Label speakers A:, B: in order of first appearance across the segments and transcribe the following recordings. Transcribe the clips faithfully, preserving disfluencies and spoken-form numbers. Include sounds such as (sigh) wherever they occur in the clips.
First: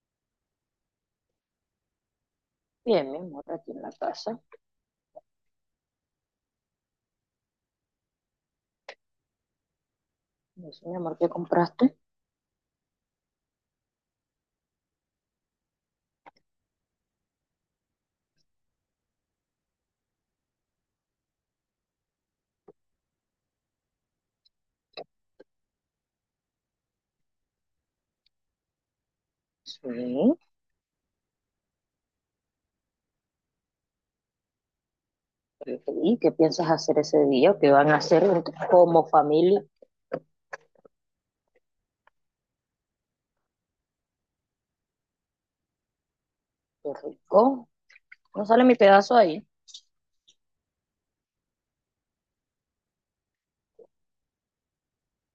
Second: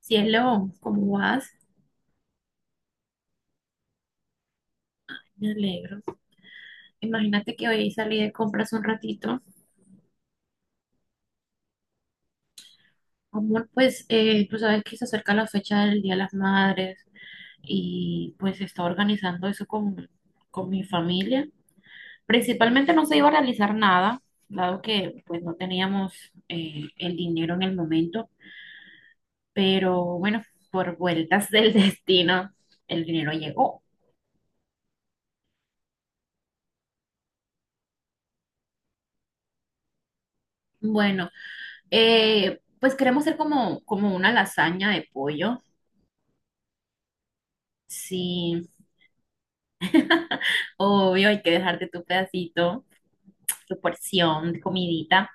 A: Cielo, ¿cómo vas?
B: Bien, mi amor, aquí en la casa.
A: Me alegro. Imagínate que hoy salí de compras un ratito.
B: Me dice, mi amor, ¿qué compraste?
A: Amor, pues eh, tú sabes que se acerca la fecha del Día de las Madres y pues se está organizando eso con, con mi familia. Principalmente no se iba a realizar nada, dado que pues no teníamos eh, el dinero en el momento, pero
B: Sí.
A: bueno, por vueltas del (laughs) destino, el dinero llegó.
B: Le dije, ¿y qué piensas hacer ese día? ¿O ¿Qué van a hacer entre- como familia?
A: Bueno, eh, pues queremos hacer como, como una lasaña de pollo.
B: Qué rico. ¿No sale
A: Sí.
B: mi pedazo ahí?
A: Obvio, hay que dejarte tu pedacito, tu porción de comidita.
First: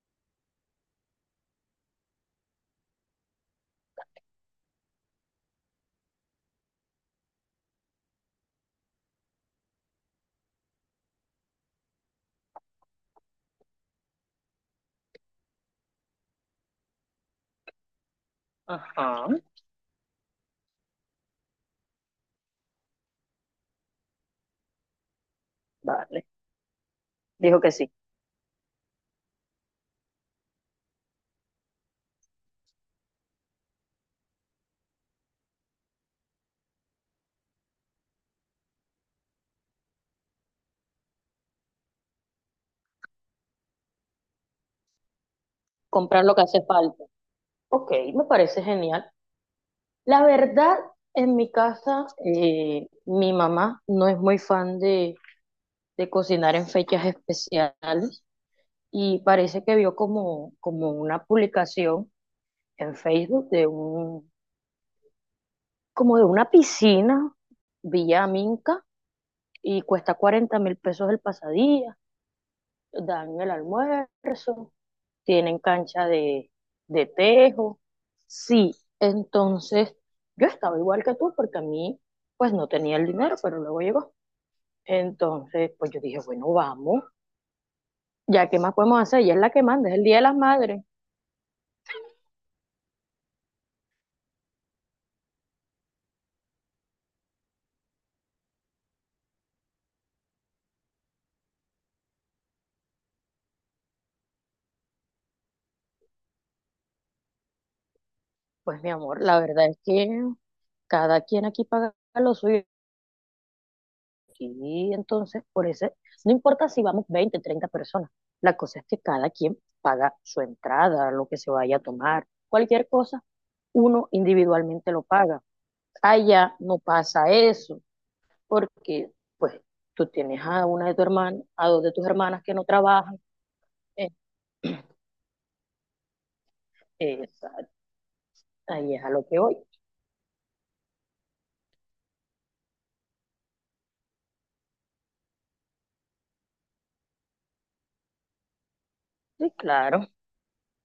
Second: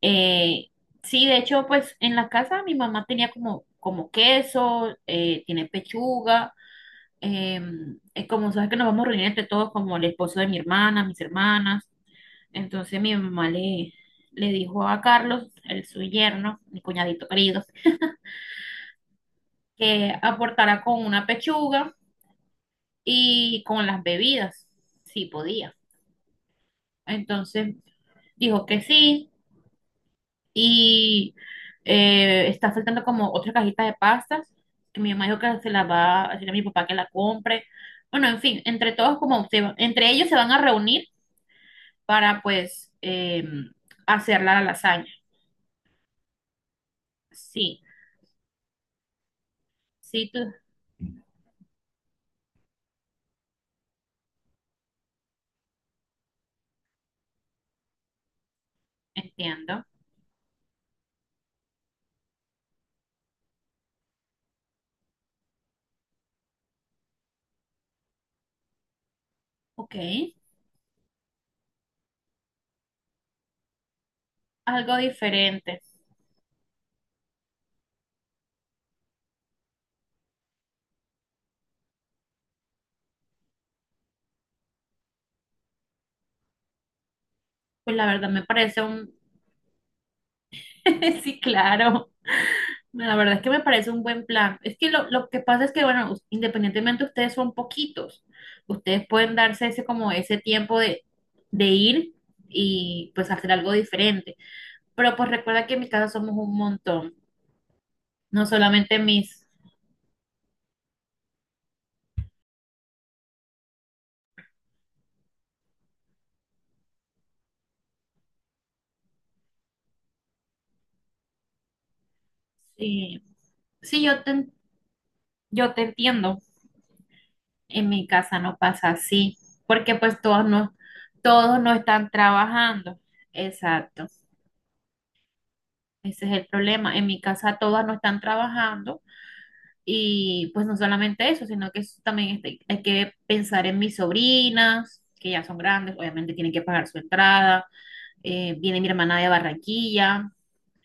A: Eh, sí, de hecho, pues en la casa mi mamá tenía como, como queso, eh, tiene pechuga, eh, eh, como sabes que nos vamos a reunir entre todos, como el esposo de mi hermana, mis hermanas. Entonces mi mamá le, le dijo a Carlos, el su yerno, mi cuñadito querido,
B: Ajá.
A: que aportara con una pechuga y con las bebidas, si podía.
B: Vale. Dijo que
A: Entonces
B: sí.
A: dijo que sí. Y eh, está faltando como otra cajita de pastas, que mi mamá dijo que se la va a decir a mi papá que la compre. Bueno, en fin, entre todos como se va- entre ellos se van a reunir para pues eh, hacer la lasaña.
B: Comprar lo que hace falta.
A: Sí,
B: Ok, me parece genial. La
A: sí, tú
B: verdad, en mi casa, eh, mi mamá no es muy fan de, de cocinar en fechas especiales, y parece que
A: entiendo.
B: vio como, como una publicación en Facebook de un, como de una piscina, Villa Minca, y
A: Ok,
B: cuesta cuarenta mil pesos el pasadía, dan el almuerzo,
A: algo
B: tienen
A: diferente.
B: cancha de, de tejo. Sí, entonces yo estaba igual que tú porque a mí pues no tenía el dinero, pero luego llegó. Entonces, pues yo dije, bueno, vamos,
A: Pues la verdad me
B: ya qué más
A: parece
B: podemos
A: un...
B: hacer, ella es la que manda, es el Día de las Madres.
A: (laughs) Sí, claro. La verdad es que me parece un buen plan. Es que lo, lo que pasa es que, bueno, us- independientemente ustedes son poquitos, ustedes pueden darse ese como ese tiempo de, de ir y pues hacer algo diferente. Pero pues recuerda que en mi casa somos un montón, no
B: Pues mi
A: solamente
B: amor, la
A: mis...
B: verdad es que cada quien aquí paga lo suyo. Y entonces, por ese, no importa si vamos veinte treinta personas, la cosa es que cada quien paga su entrada, lo que se vaya a tomar, cualquier
A: Sí,
B: cosa,
A: sí,
B: uno
A: yo te, en-
B: individualmente lo paga.
A: yo te entiendo,
B: Allá no pasa eso,
A: en mi casa no pasa
B: porque
A: así,
B: pues
A: porque
B: tú
A: pues
B: tienes
A: todos
B: a
A: no,
B: una de tu hermana,
A: todos
B: a
A: no
B: dos de tus
A: están
B: hermanas que no
A: trabajando.
B: trabajan,
A: Exacto,
B: eh,
A: ese es el problema. En mi casa
B: esa-
A: todas no están
B: ahí
A: trabajando.
B: es a lo que voy.
A: Y pues no solamente eso, sino que es- también este- hay que pensar en mis sobrinas, que ya son grandes, obviamente tienen que pagar su entrada. Eh, viene mi hermana de
B: Sí, claro,
A: Barranquilla,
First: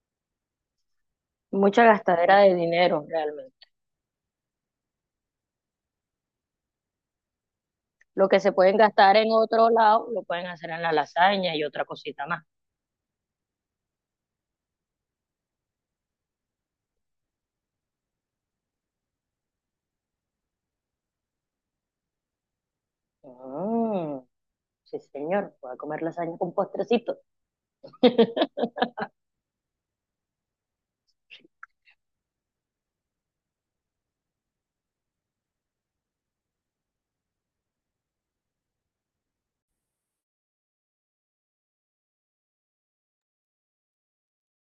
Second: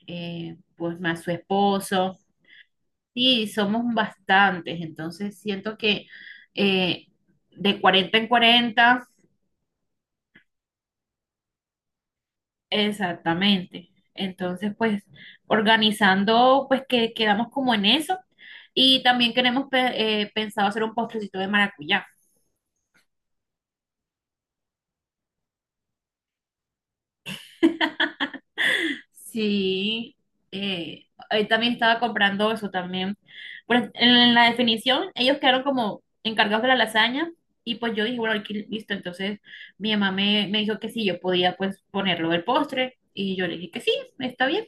A: eh, pues más su
B: mucha
A: esposo.
B: gastadera de dinero
A: Y
B: realmente.
A: somos bastantes, entonces siento que eh, de cuarenta en
B: Lo que se pueden
A: cuarenta
B: gastar en otro lado, lo pueden hacer en la lasaña y otra cosita más.
A: exactamente. Entonces, pues organizando, pues que quedamos como en eso. Y también queremos pe- eh, pensado hacer un postrecito de maracuyá.
B: Mm. Sí, señor, voy a comer lasaña con postrecito. (laughs)
A: Sí, eh, ahí también estaba comprando eso también. Pero en la definición, ellos quedaron como encargados de la lasaña y pues yo dije, bueno, aquí listo. Entonces mi mamá me, me dijo que sí, yo podía pues ponerlo del postre y yo le dije que sí, está bien.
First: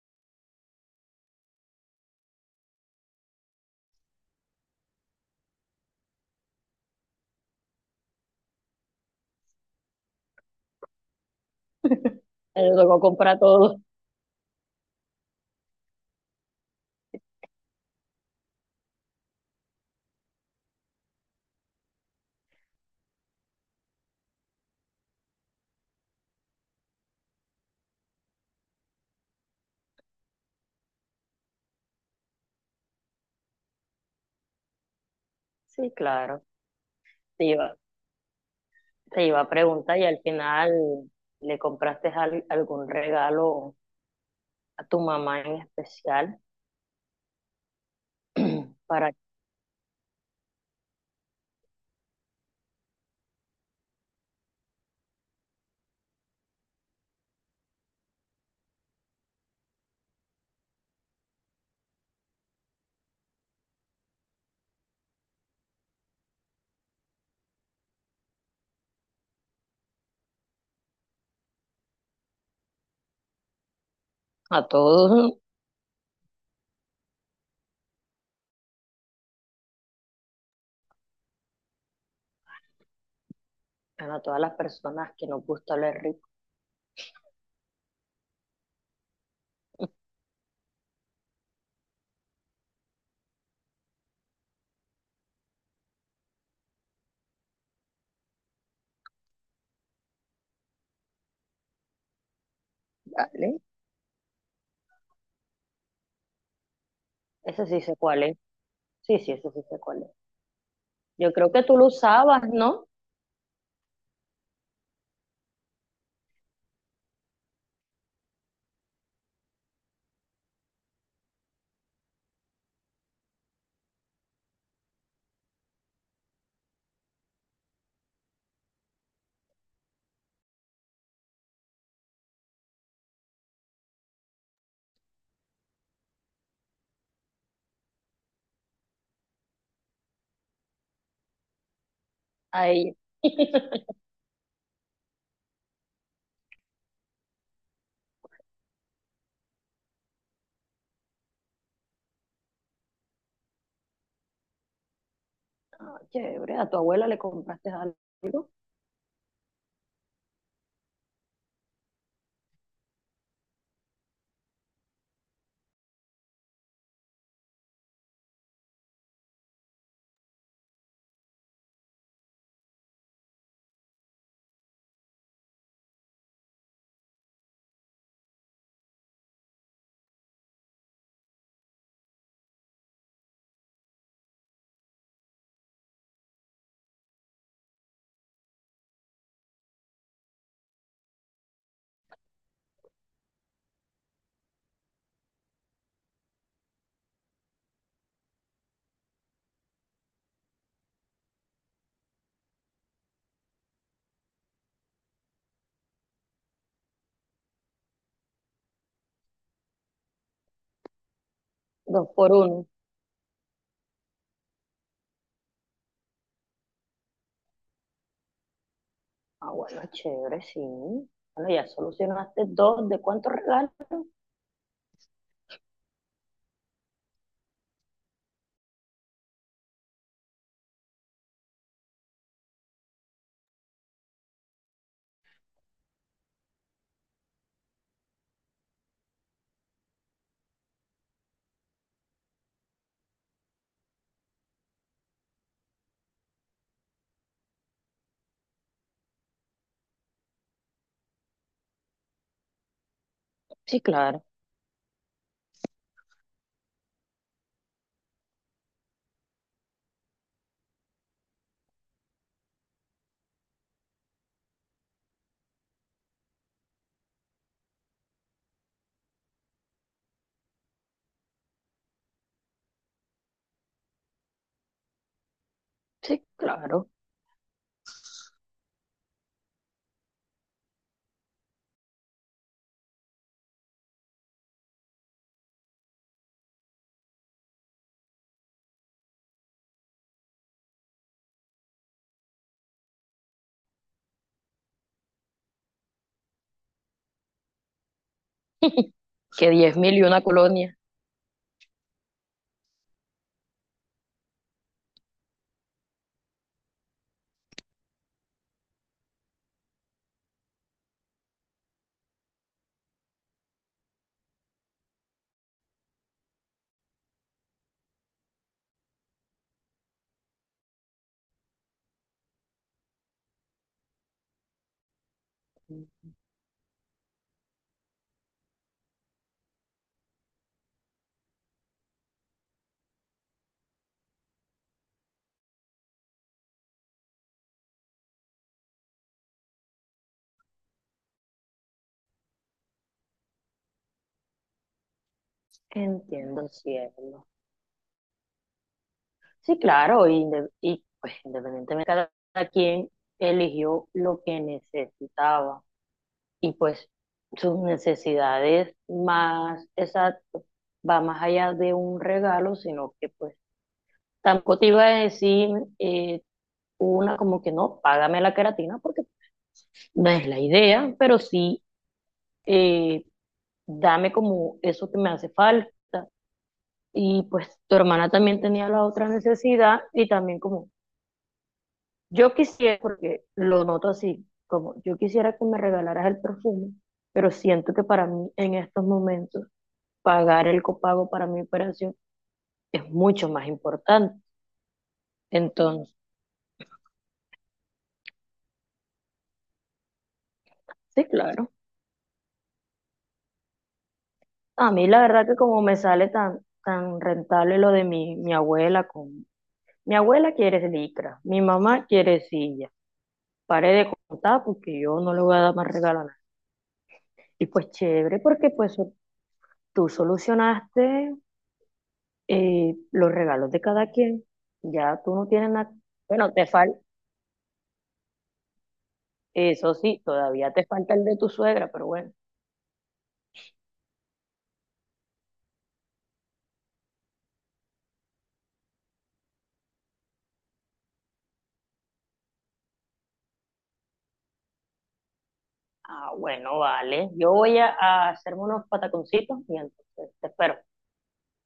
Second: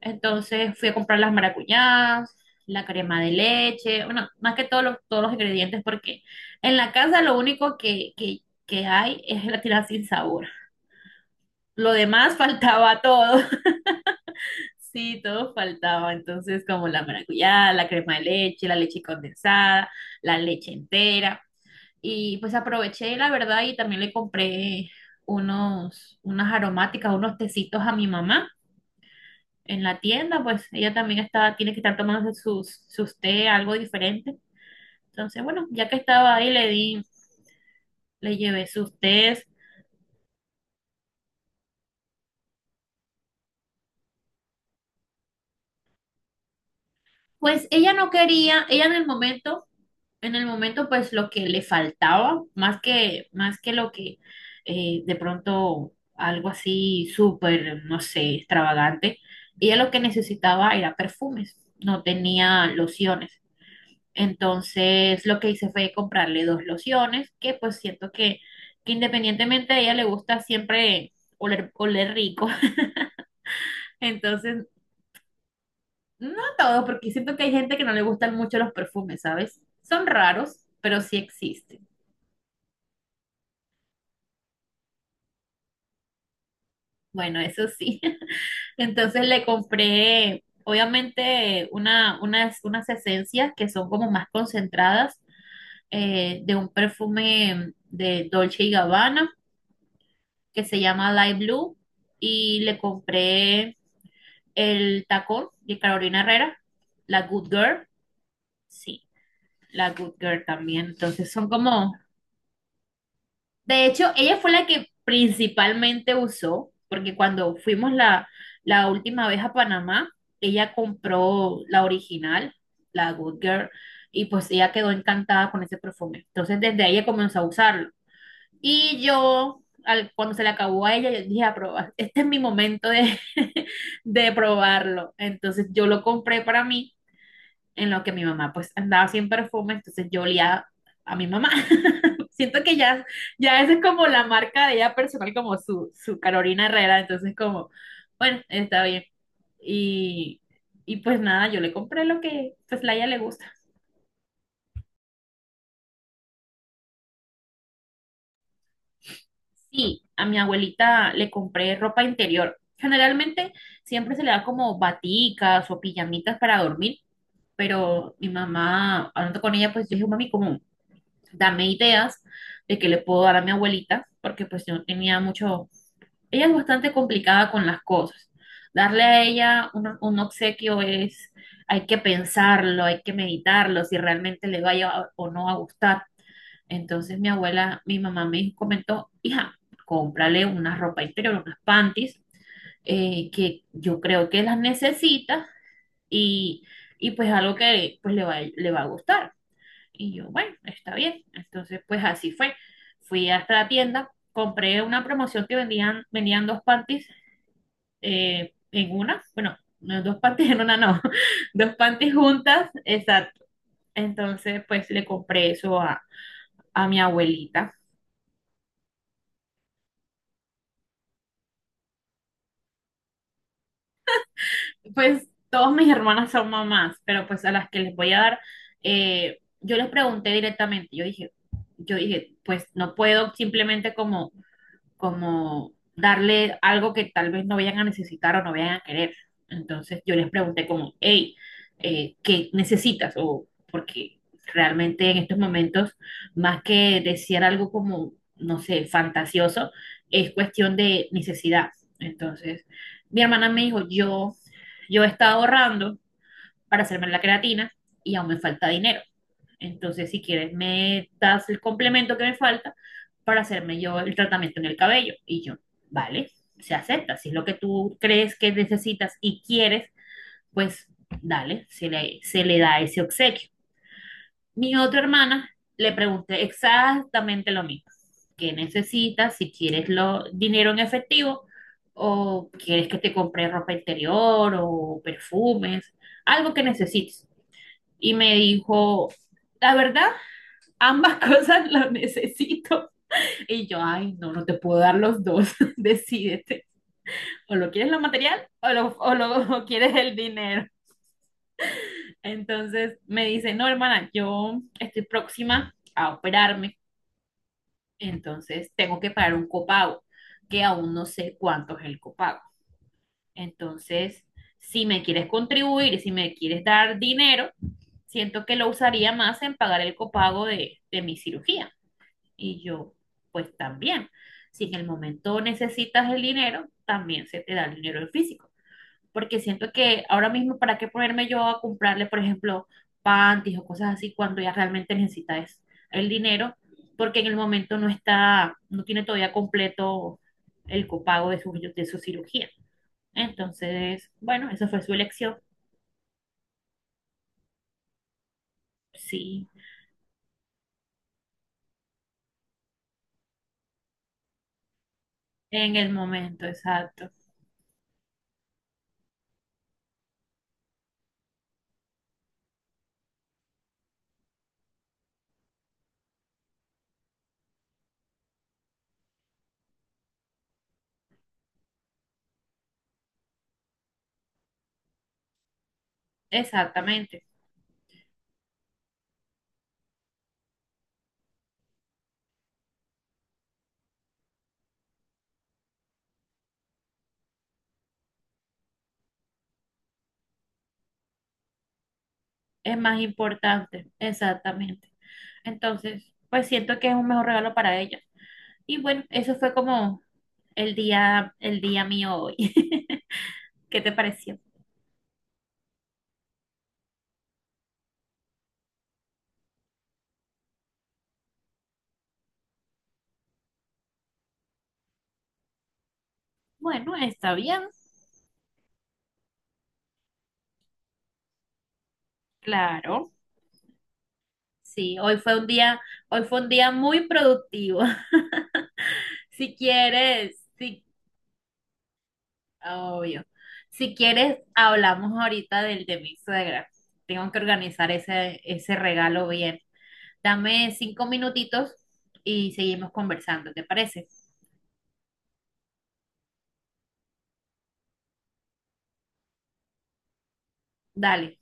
A: Entonces fui a comprar las maracuyás, la crema de leche, bueno, más que todos los, todos los ingredientes porque en la casa lo único que, que, que hay es gelatina sin sabor. Lo demás (laughs)
B: Me tocó
A: faltaba
B: comprar
A: todo.
B: todo.
A: Sí, todo faltaba. Entonces, como la maracuyá, la crema de leche, la leche condensada, la leche entera. Y pues aproveché, la verdad, y también le compré unos, unas aromáticas, unos tecitos a mi mamá en la tienda. Pues ella también está, tiene que estar tomando sus, sus té, algo diferente. Entonces, bueno, ya
B: Sí,
A: que estaba
B: claro.
A: ahí, le di,
B: Te iba,
A: le llevé sus
B: Te iba
A: tés.
B: a preguntar y al final le compraste al- algún regalo a tu mamá en especial,
A: Pues ella no quería, ella en el
B: para
A: momento en el momento, pues lo que le faltaba, más que, más que lo que eh, de pronto algo así súper, no sé, extravagante, ella lo que necesitaba era perfumes, no tenía lociones. Entonces lo que hice fue comprarle dos lociones, que pues siento que, que independientemente a ella le gusta siempre oler, oler rico. (laughs) Entonces,
B: a todos,
A: no todo, porque siento que hay gente que no le gustan mucho los perfumes, ¿sabes? Son raros, pero sí existen.
B: bueno, a todas las personas que nos gusta oler rico.
A: Bueno, eso sí. (laughs) Entonces le compré, obviamente, una, unas, unas esencias que son como más concentradas eh, de un perfume de Dolce y Gabbana que se llama Light Blue y le
B: Dale.
A: compré el tacón de Carolina Herrera, la Good
B: Ese sí
A: Girl,
B: sé cuál es.
A: sí,
B: Sí, sí, ese sí sé
A: la
B: cuál es.
A: Good Girl también. Entonces
B: Yo
A: son
B: creo que tú lo
A: como
B: usabas, ¿no?
A: De hecho, ella fue la que principalmente usó, porque cuando fuimos la, la última vez a Panamá, ella compró la original, la Good Girl, y pues ella quedó encantada con ese perfume. Entonces, desde ahí ella comenzó a usarlo. Y yo, al- cuando se le acabó a ella, yo dije, a probar, este es mi momento de, (laughs) de probarlo. Entonces, yo lo compré para mí en lo que mi mamá pues andaba sin perfume, entonces yo olía a mi mamá. (laughs) Siento que
B: Ahí.
A: ya, ya esa es
B: (laughs)
A: como la marca de ella personal, como su, su Carolina Herrera, entonces como, bueno, está bien. Y, y pues nada, yo le compré lo que pues la ella le gusta.
B: Ah, chévere, a tu abuela le compraste algo.
A: Sí, a mi abuelita le compré ropa interior. Generalmente siempre se le da como baticas o pijamitas para dormir, pero mi mamá, hablando con ella, pues yo dije, mami, como darme ideas de qué le puedo dar a mi abuelita, porque pues yo tenía mucho, ella es bastante complicada con las cosas. Darle a ella un, un obsequio es, hay que pensarlo, hay que meditarlo, si realmente le vaya a- o no a gustar. Entonces mi abuela, mi mamá me dijo- comentó, hija, cómprale una ropa interior, unas panties, eh, que yo creo que las necesita y, y pues algo que pues le va, le va a gustar. Y yo, bueno, está bien. Entonces, pues así fue. Fui hasta la tienda, compré una promoción que vendían, vendían dos panties eh, en una, bueno, no, dos panties en una no, (laughs) dos
B: Dos
A: panties
B: por uno.
A: juntas, exacto. Entonces, pues le compré eso a, a mi abuelita.
B: Ah, bueno, chévere, sí. Bueno, ya solucionaste dos. ¿De cuántos regalos?
A: Pues todas mis hermanas son mamás, pero pues a las que les voy a dar, eh, yo les pregunté directamente, yo dije, yo dije, pues no puedo simplemente como como darle algo que tal vez no vayan a necesitar o no vayan a querer. Entonces yo les pregunté como, hey, eh, ¿qué necesitas? O porque realmente en estos momentos, más que desear algo como, no sé, fantasioso, es cuestión de necesidad. Entonces, mi hermana me
B: Sí,
A: dijo,
B: claro.
A: yo, yo he estado ahorrando para hacerme la creatina y aún me falta dinero. Entonces, si quieres, me das el complemento que me falta para hacerme yo el tratamiento en el cabello. Y yo, vale, se acepta. Si es lo que tú crees que necesitas y quieres, pues dale, se le, se le da ese obsequio. Mi otra hermana le
B: Sí,
A: pregunté
B: claro.
A: exactamente lo mismo. ¿Qué necesitas? Si quieres lo, dinero en efectivo o quieres que te compre ropa interior o perfumes, algo que necesites. Y me dijo, la verdad, ambas (laughs) cosas las necesito. Y yo, ay, no, no te puedo dar los dos. (laughs) Decídete. O lo quieres lo material o lo, o
B: Que
A: lo o
B: diez mil
A: quieres
B: y
A: el
B: una
A: dinero.
B: colonia.
A: Entonces me dice, no, hermana, yo estoy próxima a operarme. Entonces tengo que pagar un copago, que aún no sé cuánto es el copago. Entonces, si me quieres contribuir, si me quieres dar dinero, siento que lo usaría más en pagar el copago de, de mi cirugía. Y yo, pues también, si en el momento necesitas el dinero, también se te da el dinero en físico. Porque siento que ahora mismo, ¿para qué ponerme yo a comprarle, por ejemplo, panties o cosas así cuando ella realmente necesita es el dinero? Porque en el momento no está, no tiene todavía completo el copago de su, de su cirugía. Entonces, bueno, esa fue su elección.
B: Entiendo, cielo.
A: Sí,
B: Sí, claro. Y, inde- y pues independientemente, cada quien eligió lo que necesitaba.
A: en el momento,
B: Y pues
A: exacto.
B: sus necesidades más exacto va más allá de un regalo, sino que pues tampoco te iba a decir eh, una como que no, págame la queratina, porque no es la idea, pero sí, eh, dame como eso que me hace falta. Y
A: Exactamente.
B: pues tu hermana también tenía la otra necesidad y también como yo quisiera, porque lo noto así, como yo quisiera que me regalaras el perfume, pero siento que para mí en estos momentos pagar el copago para mi operación
A: Es
B: es
A: más
B: mucho más
A: importante,
B: importante.
A: exactamente.
B: Entonces,
A: Entonces, pues siento que es un mejor regalo para ellos. Y bueno, eso fue como el
B: sí,
A: día,
B: claro.
A: el día mío hoy. (laughs) ¿Qué te pareció?
B: A mí la verdad que como me sale tan, tan rentable lo de mi, mi abuela con. Mi abuela quiere licra, mi mamá quiere silla. Paré de contar porque yo no le voy a dar más regalo a nadie.
A: Bueno, está
B: Y
A: bien,
B: pues chévere, porque pues tú solucionaste eh, los
A: claro.
B: regalos de cada quien. Ya
A: Sí,
B: tú
A: hoy
B: no
A: fue
B: tienes
A: un
B: nada.
A: día, hoy
B: Bueno,
A: fue
B: te
A: un día
B: falta,
A: muy productivo. (laughs) Si
B: eso sí,
A: quieres,
B: todavía te
A: sí,
B: falta el de tu suegra, pero bueno.
A: obvio. Si quieres, hablamos ahorita del de mi suegra. Tengo que organizar ese, ese regalo bien. Dame cinco minutitos y seguimos conversando, ¿te parece?
B: Ah, bueno, vale. Yo voy a, a hacerme unos pataconcitos y entonces te espero.
A: Dale.